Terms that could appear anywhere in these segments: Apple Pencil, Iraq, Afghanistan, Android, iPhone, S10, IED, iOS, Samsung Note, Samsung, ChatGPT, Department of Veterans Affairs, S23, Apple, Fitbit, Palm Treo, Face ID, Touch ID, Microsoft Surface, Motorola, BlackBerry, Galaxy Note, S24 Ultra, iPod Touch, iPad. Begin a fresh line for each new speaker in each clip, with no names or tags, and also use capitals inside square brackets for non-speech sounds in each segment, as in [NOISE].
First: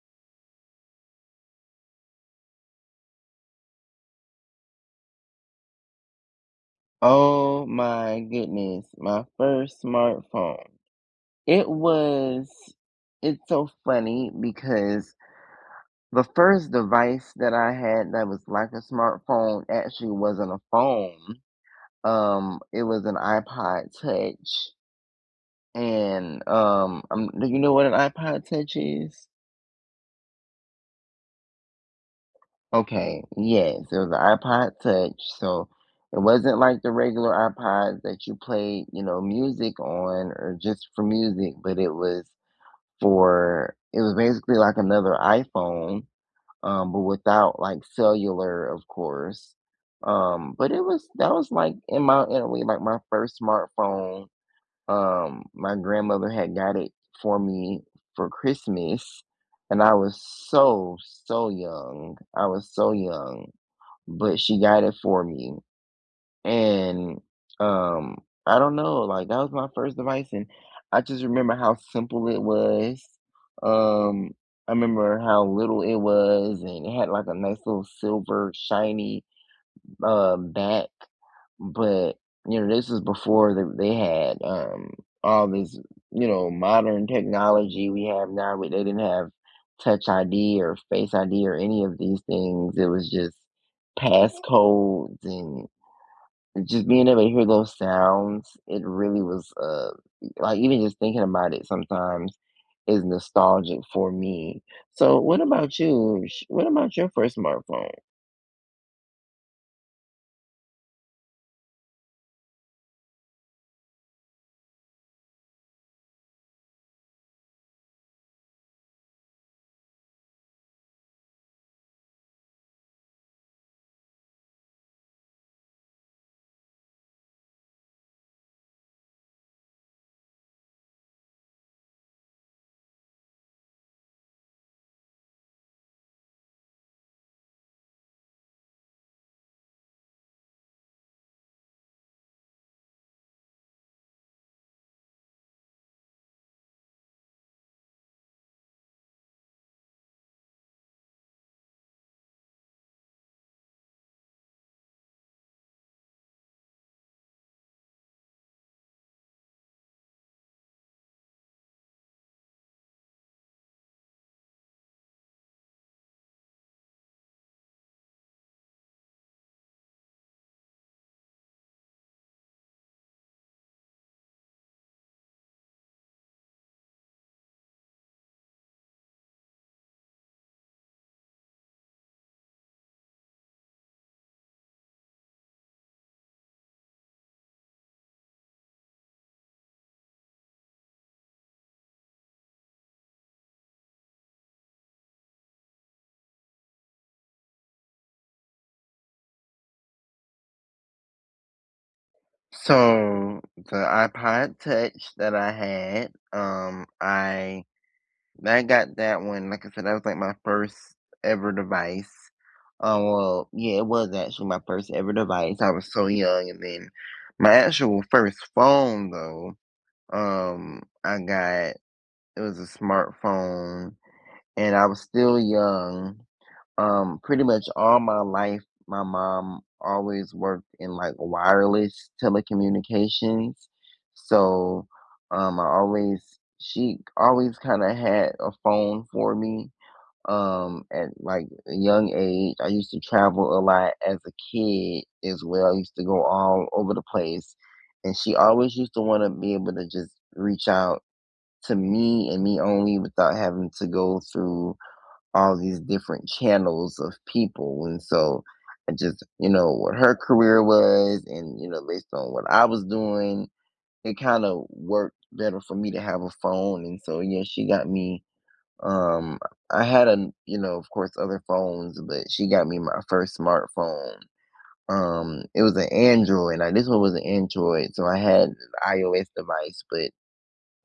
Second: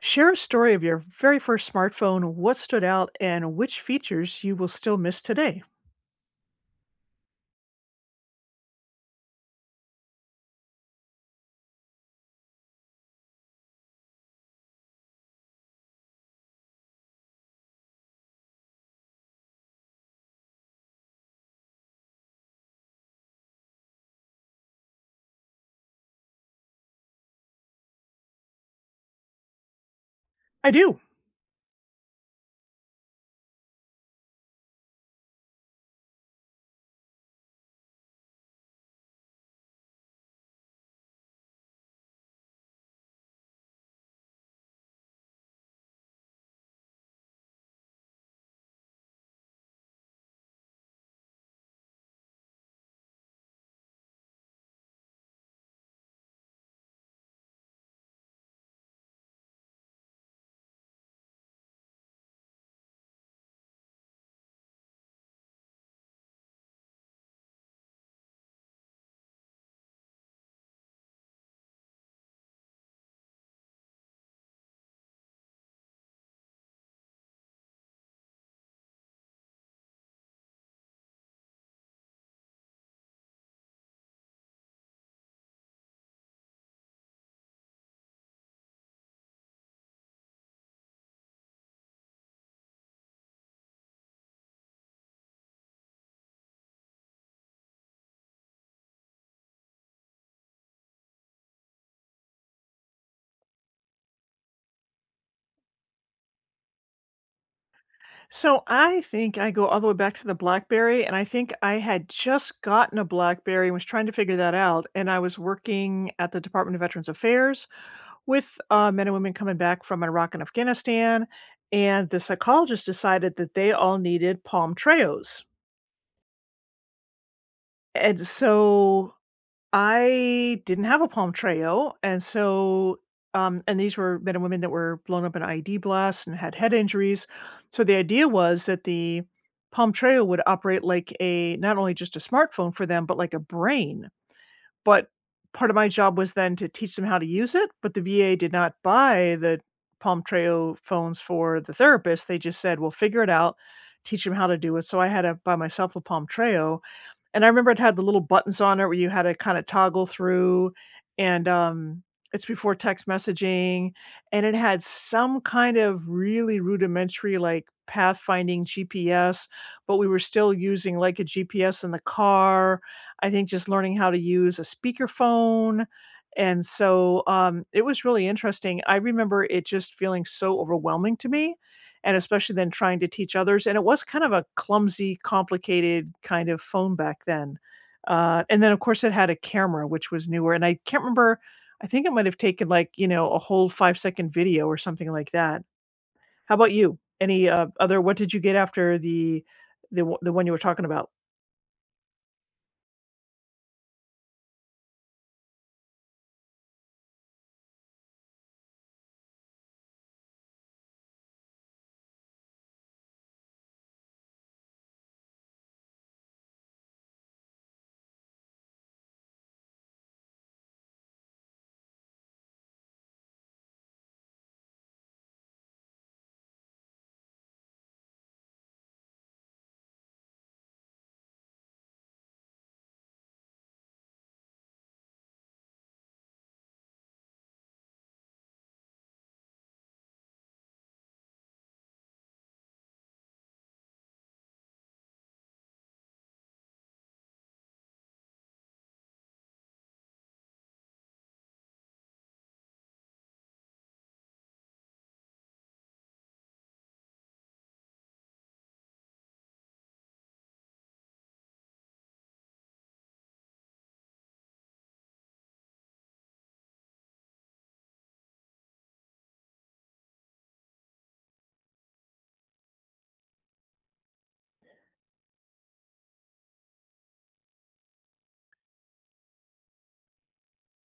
Share a story of your very first smartphone, what stood out, and which features you will still miss today.
Oh my goodness, my first smartphone. It was, it's so funny because the first device that I had that was like a smartphone actually wasn't a phone. It was an iPod Touch. And do you know what an iPod Touch is?
I do.
Okay, yes, it was an iPod Touch. So it wasn't like the regular iPods that you played, music on or just for music, but it was basically like another iPhone, but without like cellular, of course. But it was that was like in my In a way like my first smartphone. My grandmother had got it for me for Christmas, and I was so so young. I was so young, but she got it for me. And um, I don't know, like that was my first device, and I just remember how simple it was. Um, I remember how little it was, and it had like a nice little silver shiny back. But this was before they had all this modern technology we have now. We they didn't have Touch ID or Face ID or any of these things. It was just passcodes and just being able to hear those sounds. It really was, like, even just thinking about it sometimes is nostalgic for me. So, what about you? What about your first smartphone?
So I think I go all the way back to the BlackBerry, and I think I had just gotten a BlackBerry and was trying to figure that out. And I was working at the Department of Veterans Affairs, with men and women coming back from Iraq and Afghanistan, and the psychologist decided that they all needed palm treos. And so I didn't have a palm treo. And so, and these were men and women that were blown up in IED blasts and had head injuries. So the idea was that the palm treo would operate like a not only just a smartphone for them, but like a brain. But part of my job was then to teach them how to use it, but the VA did not buy the Palmtreo phones for the therapist, they just said, "Well, figure it out, teach them how to do it," so I had to buy myself a Palmtreo, and I remember it had the little buttons on it where you had to kinda toggle through, and, it's before text messaging, and it had some kind of really rudimentary, like, pathfinding GPS, but we were still using, like, a GPS in the car, I think just learning how to use a speakerphone, and so, it was really interesting. I remember it just feeling so overwhelming to me and especially then trying to teach others. And it was kind of a clumsy, complicated kind of phone back then. And then, of course, it had a camera, which was newer. And I can't remember, I think it might have taken like, a whole 5 second video or something like that. How about you? Any other, what did you get after the one you were talking about?
So the iPod Touch that I had, I got that one. Like I said, that was like my first ever device. Well, yeah, it was actually my first ever device. I was so young, and then my actual first phone though. I got it was a smartphone, and I was still young. Pretty much all my life, my mom always worked in like wireless telecommunications, so I always she always kind of had a phone for me. At like a young age, I used to travel a lot as a kid as well. I used to go all over the place, and she always used to want to be able to just reach out to me and me only without having to go through all these different channels of people. And so I just, what her career was and, based on what I was doing, it kind of worked better for me to have a phone. And so, yeah, um, I had a, of course, other phones, but she got me my first smartphone. It was an Android. Now this one was an Android, so I had an iOS device, but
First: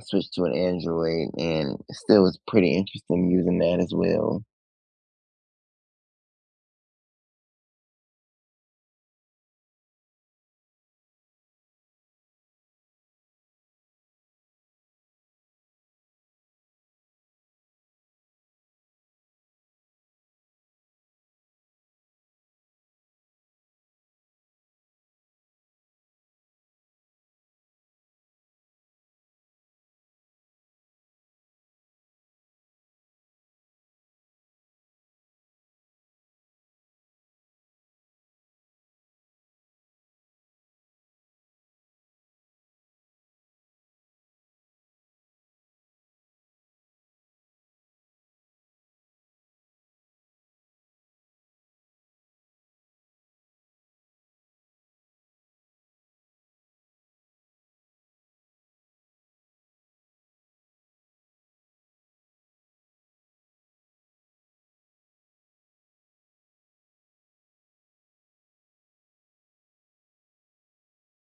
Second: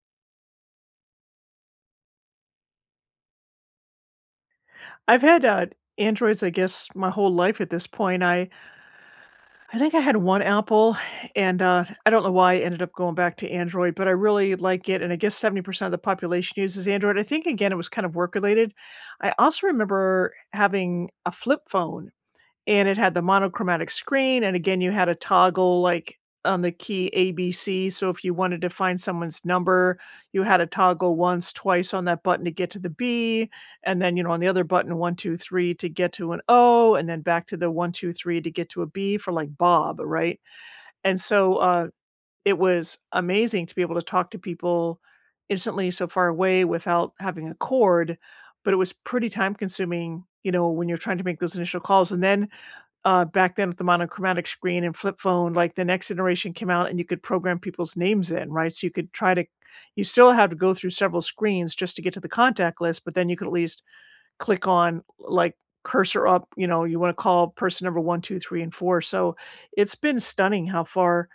switched to an Android and still was pretty interesting using that as well.
I've had Androids, I guess, my whole life at this point. I think I had 1 Apple, and, I don't know why I ended up going back to Android, but I really like it, and I guess 70% of the population uses Android. I think, again, it was kind of work-related. I also remember having a flip phone, and it had the monochromatic screen, and again, you had a toggle, like, on the key ABC, so if you wanted to find someone's number, you had to toggle once, twice on that button to get to the B, and then, you know, on the other button, one, 2, 3 to get to an O, and then back to the one, 2, 3 to get to a B for, like, Bob, right? And so, it was amazing to be able to talk to people instantly so far away without having a cord, but it was pretty time consuming, you know, when you're trying to make those initial calls, and then back then with the monochromatic screen and flip phone, like the next generation came out and you could program people's names in, right? So you could try to, you still had to go through several screens just to get to the contact list, but then you could at least click on like cursor up, you know, you want to call person number one, two, three, and four. So it's been stunning how far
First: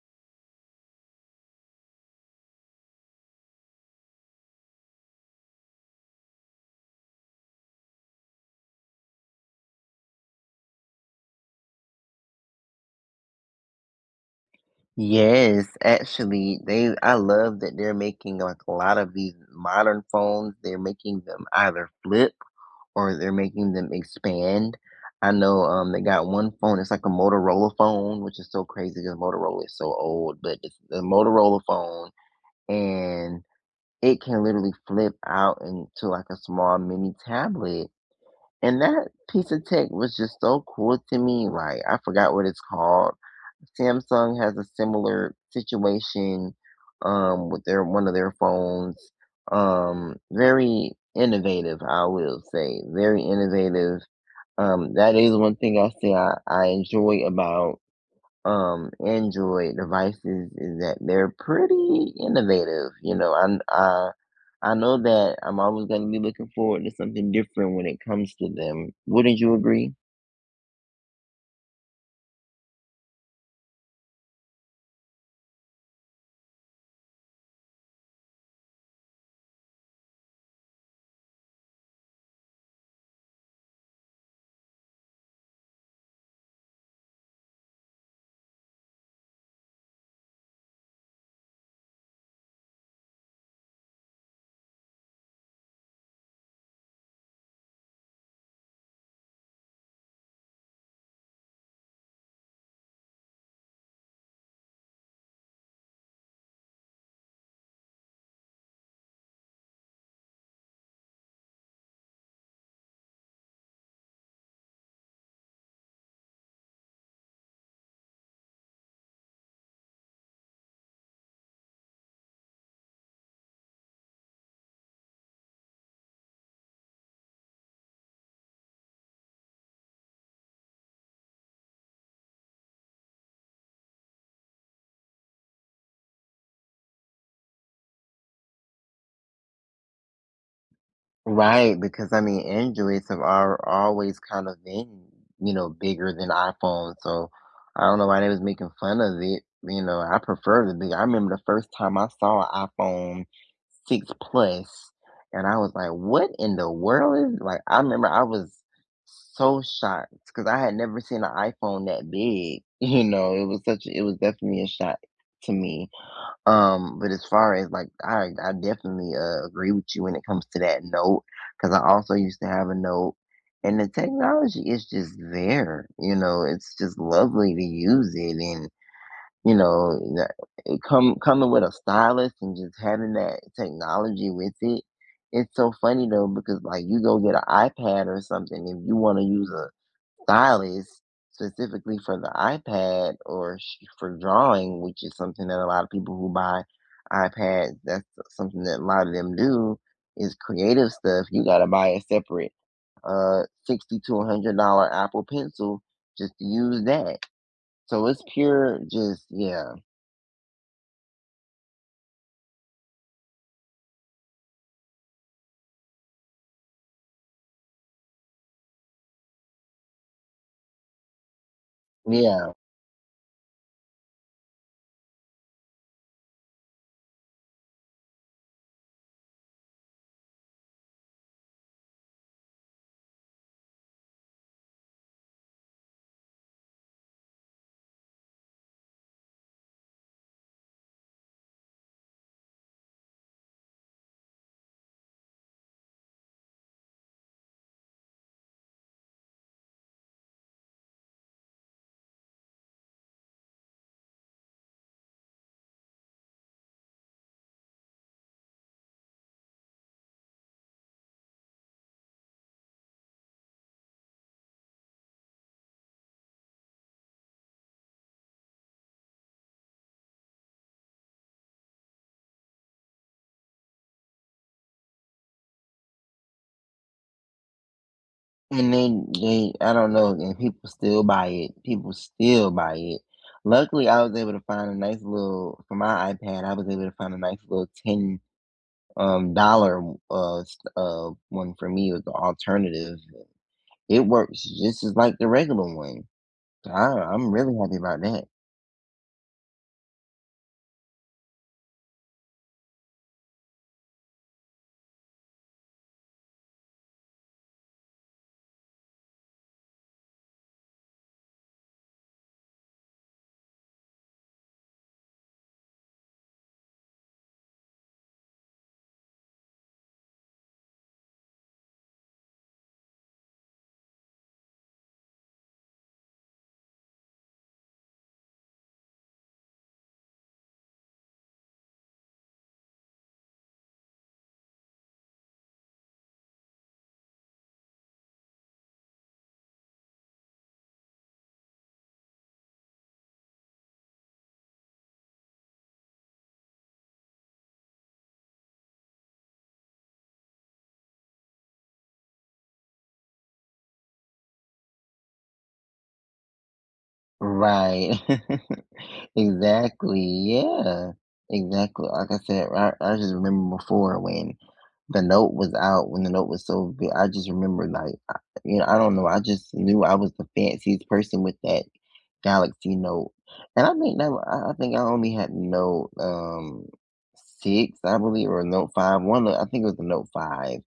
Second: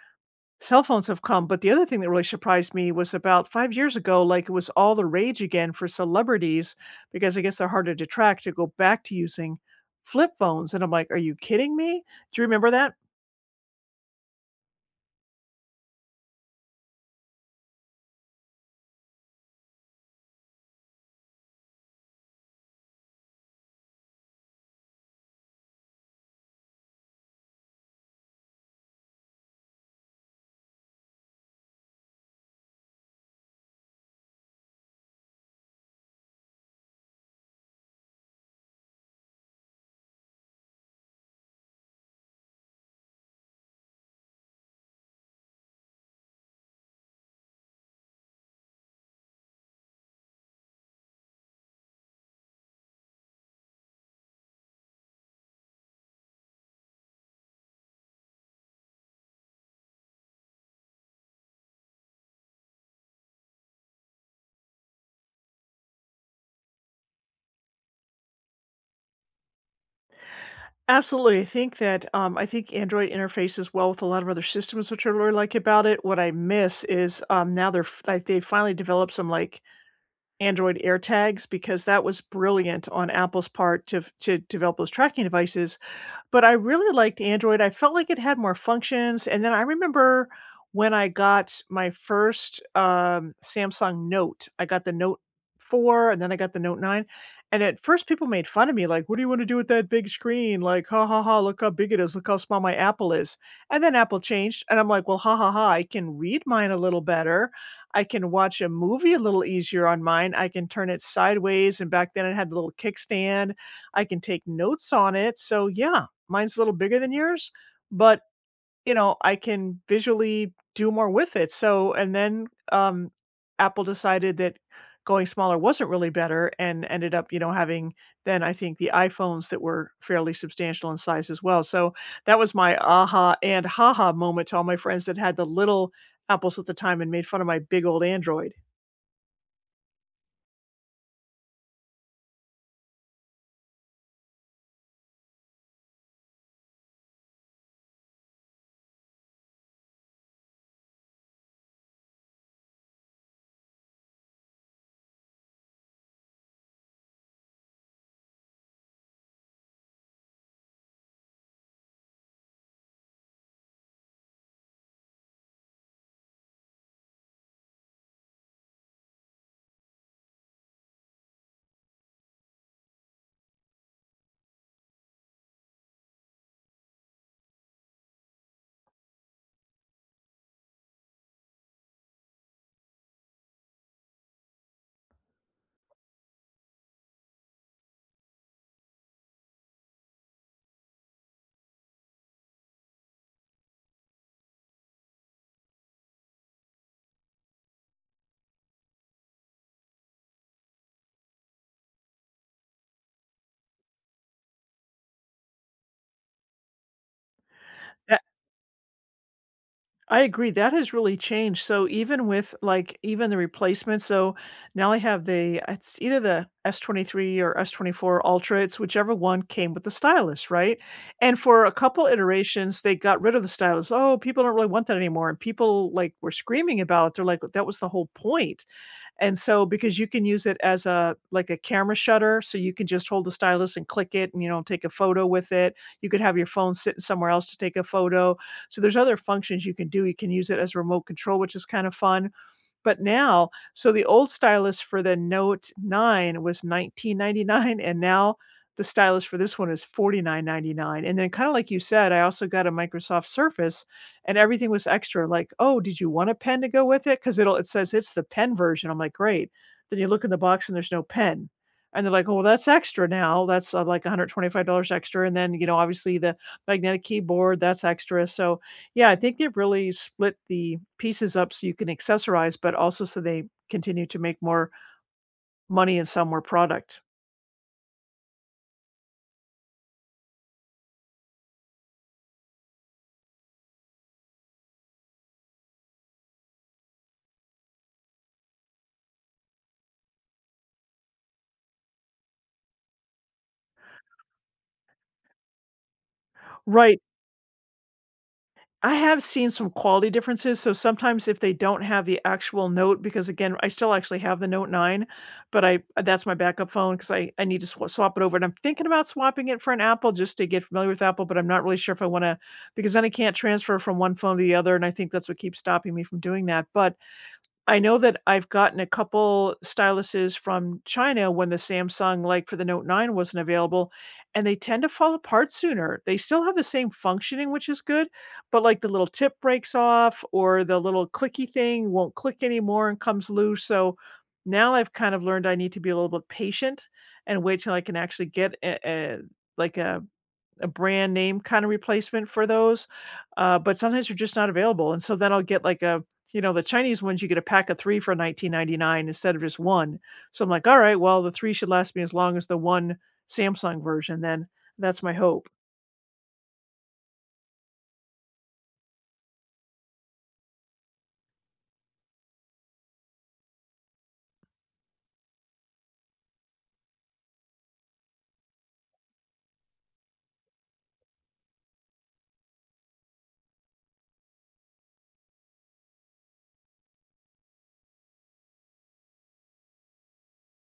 cell phones have come, but the other thing that really surprised me was about 5 years ago, like, it was all the rage again for celebrities because I guess they're harder to track, to go back to using flip phones, and I'm like, "Are you kidding me?" Do you remember that?
Yes, actually, they I love that they're making like a lot of these modern phones. They're making them either flip or they're making them expand. I know they got one phone. It's like a Motorola phone, which is so crazy because Motorola is so old. But it's the Motorola phone, and it can literally flip out into like a small mini tablet. And that piece of tech was just so cool to me, like, I forgot what it's called. Samsung has a similar situation, with their one of their phones. Very innovative, I will say, very innovative. That is one thing I say I enjoy about Android devices is that they're pretty innovative. You know, I know that I'm always going to be looking forward to something different when it comes to them. Wouldn't you agree?
Absolutely, I think that, I think Android interfaces well with a lot of other systems, which I really like about it. What I miss is, now they finally developed some, like, Android AirTags because that was brilliant on Apple's part to f to develop those tracking devices. But I really liked Android. I felt like it had more functions, and then I remember when I got my first, Samsung Note, I got the Note 4 and then I got the Note 9, and at first people made fun of me, like, "What do you wanna do with that big screen?" Like, "Ha, ha, ha, look how big it is, look how small my Apple is." And then Apple changed, and I'm like, "Well, ha, ha, ha, I can read mine a little better, I can watch a movie a little easier on mine, I can turn it sideways," and back then it had the little kickstand, I can take notes on it, so yeah, mine's a little bigger than yours, but, you know, I can visually do more with it. So and then, Apple decided that going smaller wasn't really better and ended up, you know, having then I think the iPhones that were fairly substantial in size as well. So that was my aha and haha moment to all my friends that had the little Apples at the time and made fun of my big old Android.
Right, because I mean, Androids have are always kind of been, you know, bigger than iPhones. So I don't know why they was making fun of it. You know, I prefer the big. I remember the first time I saw an iPhone 6 Plus, and I was like, "What in the world is like?" I remember I was so shocked because I had never seen an iPhone that big. [LAUGHS] You know, it was such. It was definitely a shock to me. But as far as like, I definitely agree with you when it comes to that note because I also used to have a note, and the technology is just there. You know, it's just lovely to use it, and you know, it come coming with a stylus and just having that technology with it. It's so funny though because like you go get an iPad or something if you want to use a stylus specifically for the iPad or sh for drawing, which is something that a lot of people who buy iPads, that's something that a lot of them do, is creative stuff. You gotta buy a separate, 60 to $100 Apple Pencil just to use that. So it's pure just yeah,
I agree, that has really changed, so even with, like, even the replacement so now I have the it's either the S23 or S24 Ultra, it's whichever one came with the stylus, right? And for a couple
yeah.
iterations, they got rid of the stylus, "Oh, people don't really want that anymore," and people, like, were screaming about it, they're like, "That was the whole point." And so because you can use it as a like a camera shutter, so you can just hold the stylus and click it and, you know, take a photo with it. You could have your phone sitting somewhere else to take a photo. So there's other functions you can do. You can use it as remote control, which is kind of fun. But now so the old stylus for the Note 9 was 19.99, and now the stylus for this one is 49.99. And then kinda like you said, I also got a Microsoft Surface, and everything was extra, like, "Oh, did you want a pen to go with it? Because it?" 'Cause it says it's the pen version, I'm like, "Great." Then you look in the box and there's no pen, and they're like, "Oh, well, that's extra now, that's, like $125 extra," and then, you know, obviously the magnetic keyboard, that's extra, so yeah, I think they've really split the pieces up so you can accessorize, but also so they continue to make more money and sell more product.
And then they I don't know, and people still buy it. People still buy it. Luckily, I was able to find a nice little for my iPad, I was able to find a nice little 10 dollar one for me was the alternative. It works just as like the regular one. So
Right,
I'm really happy about that.
I have seen some quality differences, so sometimes if they don't have the actual note because again, I still actually have the Note 9, but I that's my backup phone because I need to swap it over, and I'm thinking about swapping it for an Apple just to get familiar with Apple, but I'm not really sure if I wanna, because then I can't transfer from one phone to the other, and I think that's what keeps stopping me from doing that, but I know that I've gotten a couple styluses from China when the Samsung, like, for the Note 9 wasn't available, and they tend to fall apart sooner. They still have the same functioning, which is good, but, like, the little tip breaks off or the little clicky thing won't click anymore and comes loose, so now I've kind of learned I need to be a little bit patient and wait till I can actually get a like, a brand name kind of replacement for those, but sometimes they're just not available, and so then I'll get like a you know, the Chinese ones, you get a pack of 3 for 19.99 instead of just 1. So I'm like, "All right, well, the 3 should last me as long as the 1 Samsung version then." That's my hope.
Right. [LAUGHS] Exactly. Yeah. Exactly. Like I said, I just remember before when the note was out, when the note was so big, I just remember like, I don't know. I just knew I was the fanciest person with that Galaxy Note, and I think I only had Note, 6, I believe, or Note 5, one of I think it was the Note 5,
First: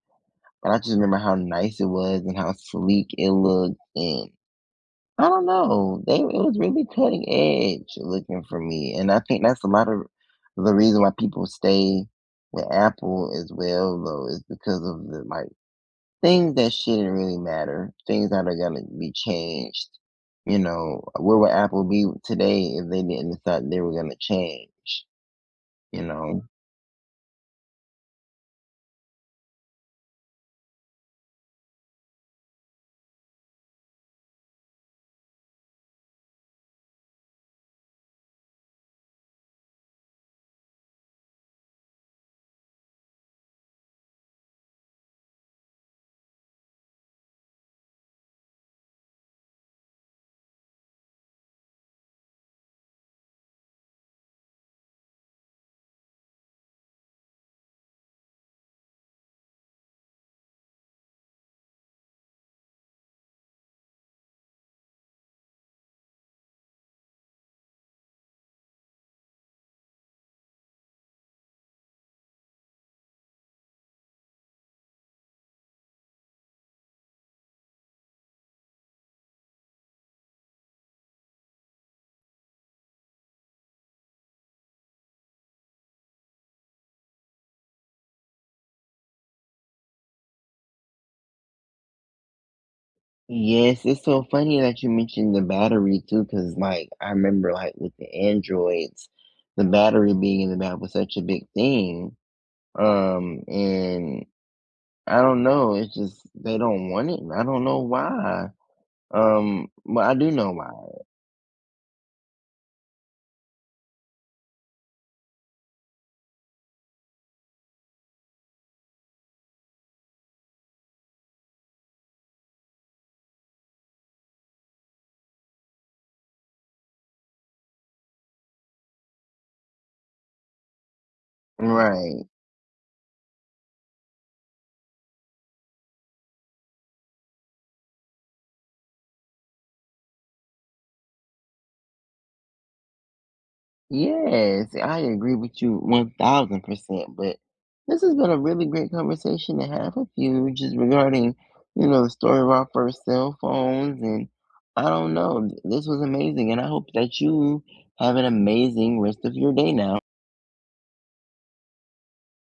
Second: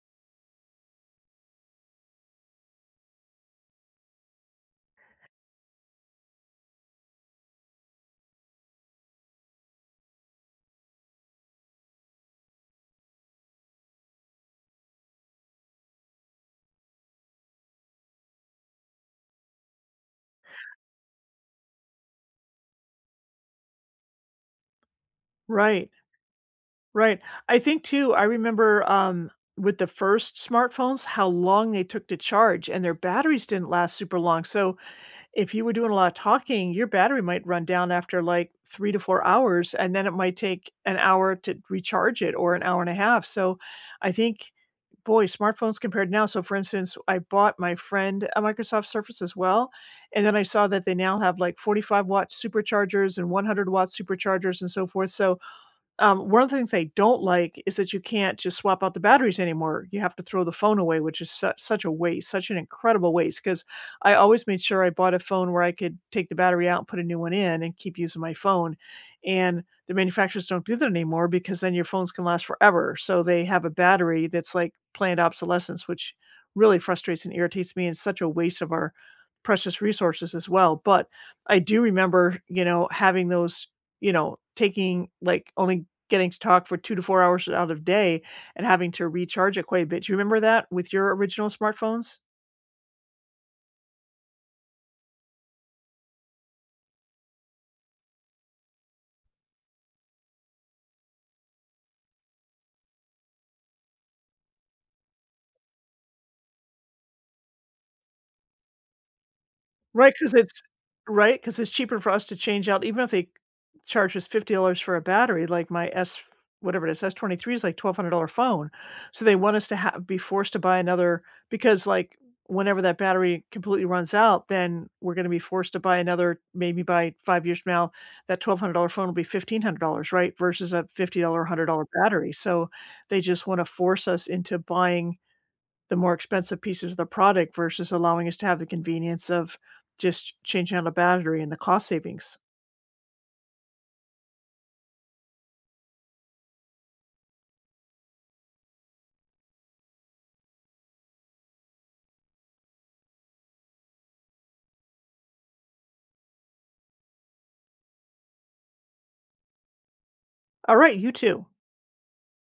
but I just remember how nice it was and how sleek it looked, and I don't know, they it was really cutting edge looking for me, and I think that's a lot of the reason why people stay with Apple as well, though, is because of the, like, things that shouldn't really matter, things that are gonna be changed. You know, where would Apple be today if they didn't decide they were gonna change,
Right,
you know?
right. I think too, I remember, with the first smartphones, how long they took to charge, and their batteries didn't last super long, so if you were doing a lot of talking, your battery might run down after, like, 3 to 4 hours, and then it might take an hour to recharge it or an hour and a half, so I think boy, smartphones compared now so for instance, I bought my friend a Microsoft Surface as well, and then I saw that they now have, like, 45-watt superchargers and 100-watt superchargers and so forth, so one of the things they don't like is that you can't just swap out the batteries anymore. You have to throw the phone away, which is such a waste, such an incredible waste. Because I always made sure I bought a phone where I could take the battery out and put a new one in and keep using my phone. And the manufacturers don't do that anymore because then your phones can last forever. So they have a battery that's like planned obsolescence, which really frustrates and irritates me and such a waste of our precious resources as well. But I do remember, you know, having those, you know, taking like only getting to talk for 2 to 4 hours out of day and having to recharge it quite a bit. Do you remember that with your original smartphones?
Yes, it's so funny that you mentioned the battery too, because like, I remember, like, with the Androids, the battery being in the back was such a big thing, and I don't know, it's just they don't want it, and I don't know why, but I
Right,
do
because
know
it's
why.
cheaper for us to change out even if they charge us $50 for a battery, like my S whatever it is, S23 is like $1,200 phone. So they want us to ha be forced to buy another because, like, whenever that battery completely runs out, then we're gonna be forced to buy another maybe by 5 years from now, that $1,200 phone will be $1,500, right, versus a $50 $100
Right.
battery. So they just wanna force us into buying the more expensive pieces of the product versus allowing us to have the convenience of just changing out a battery and the cost savings.
Yes, I agree with you 1000%. But this has been a really great conversation to have with you just regarding, you know, the story of our first cell phones. And I don't know, this was amazing. And I hope that you have an amazing rest of your day now.
All right, you too.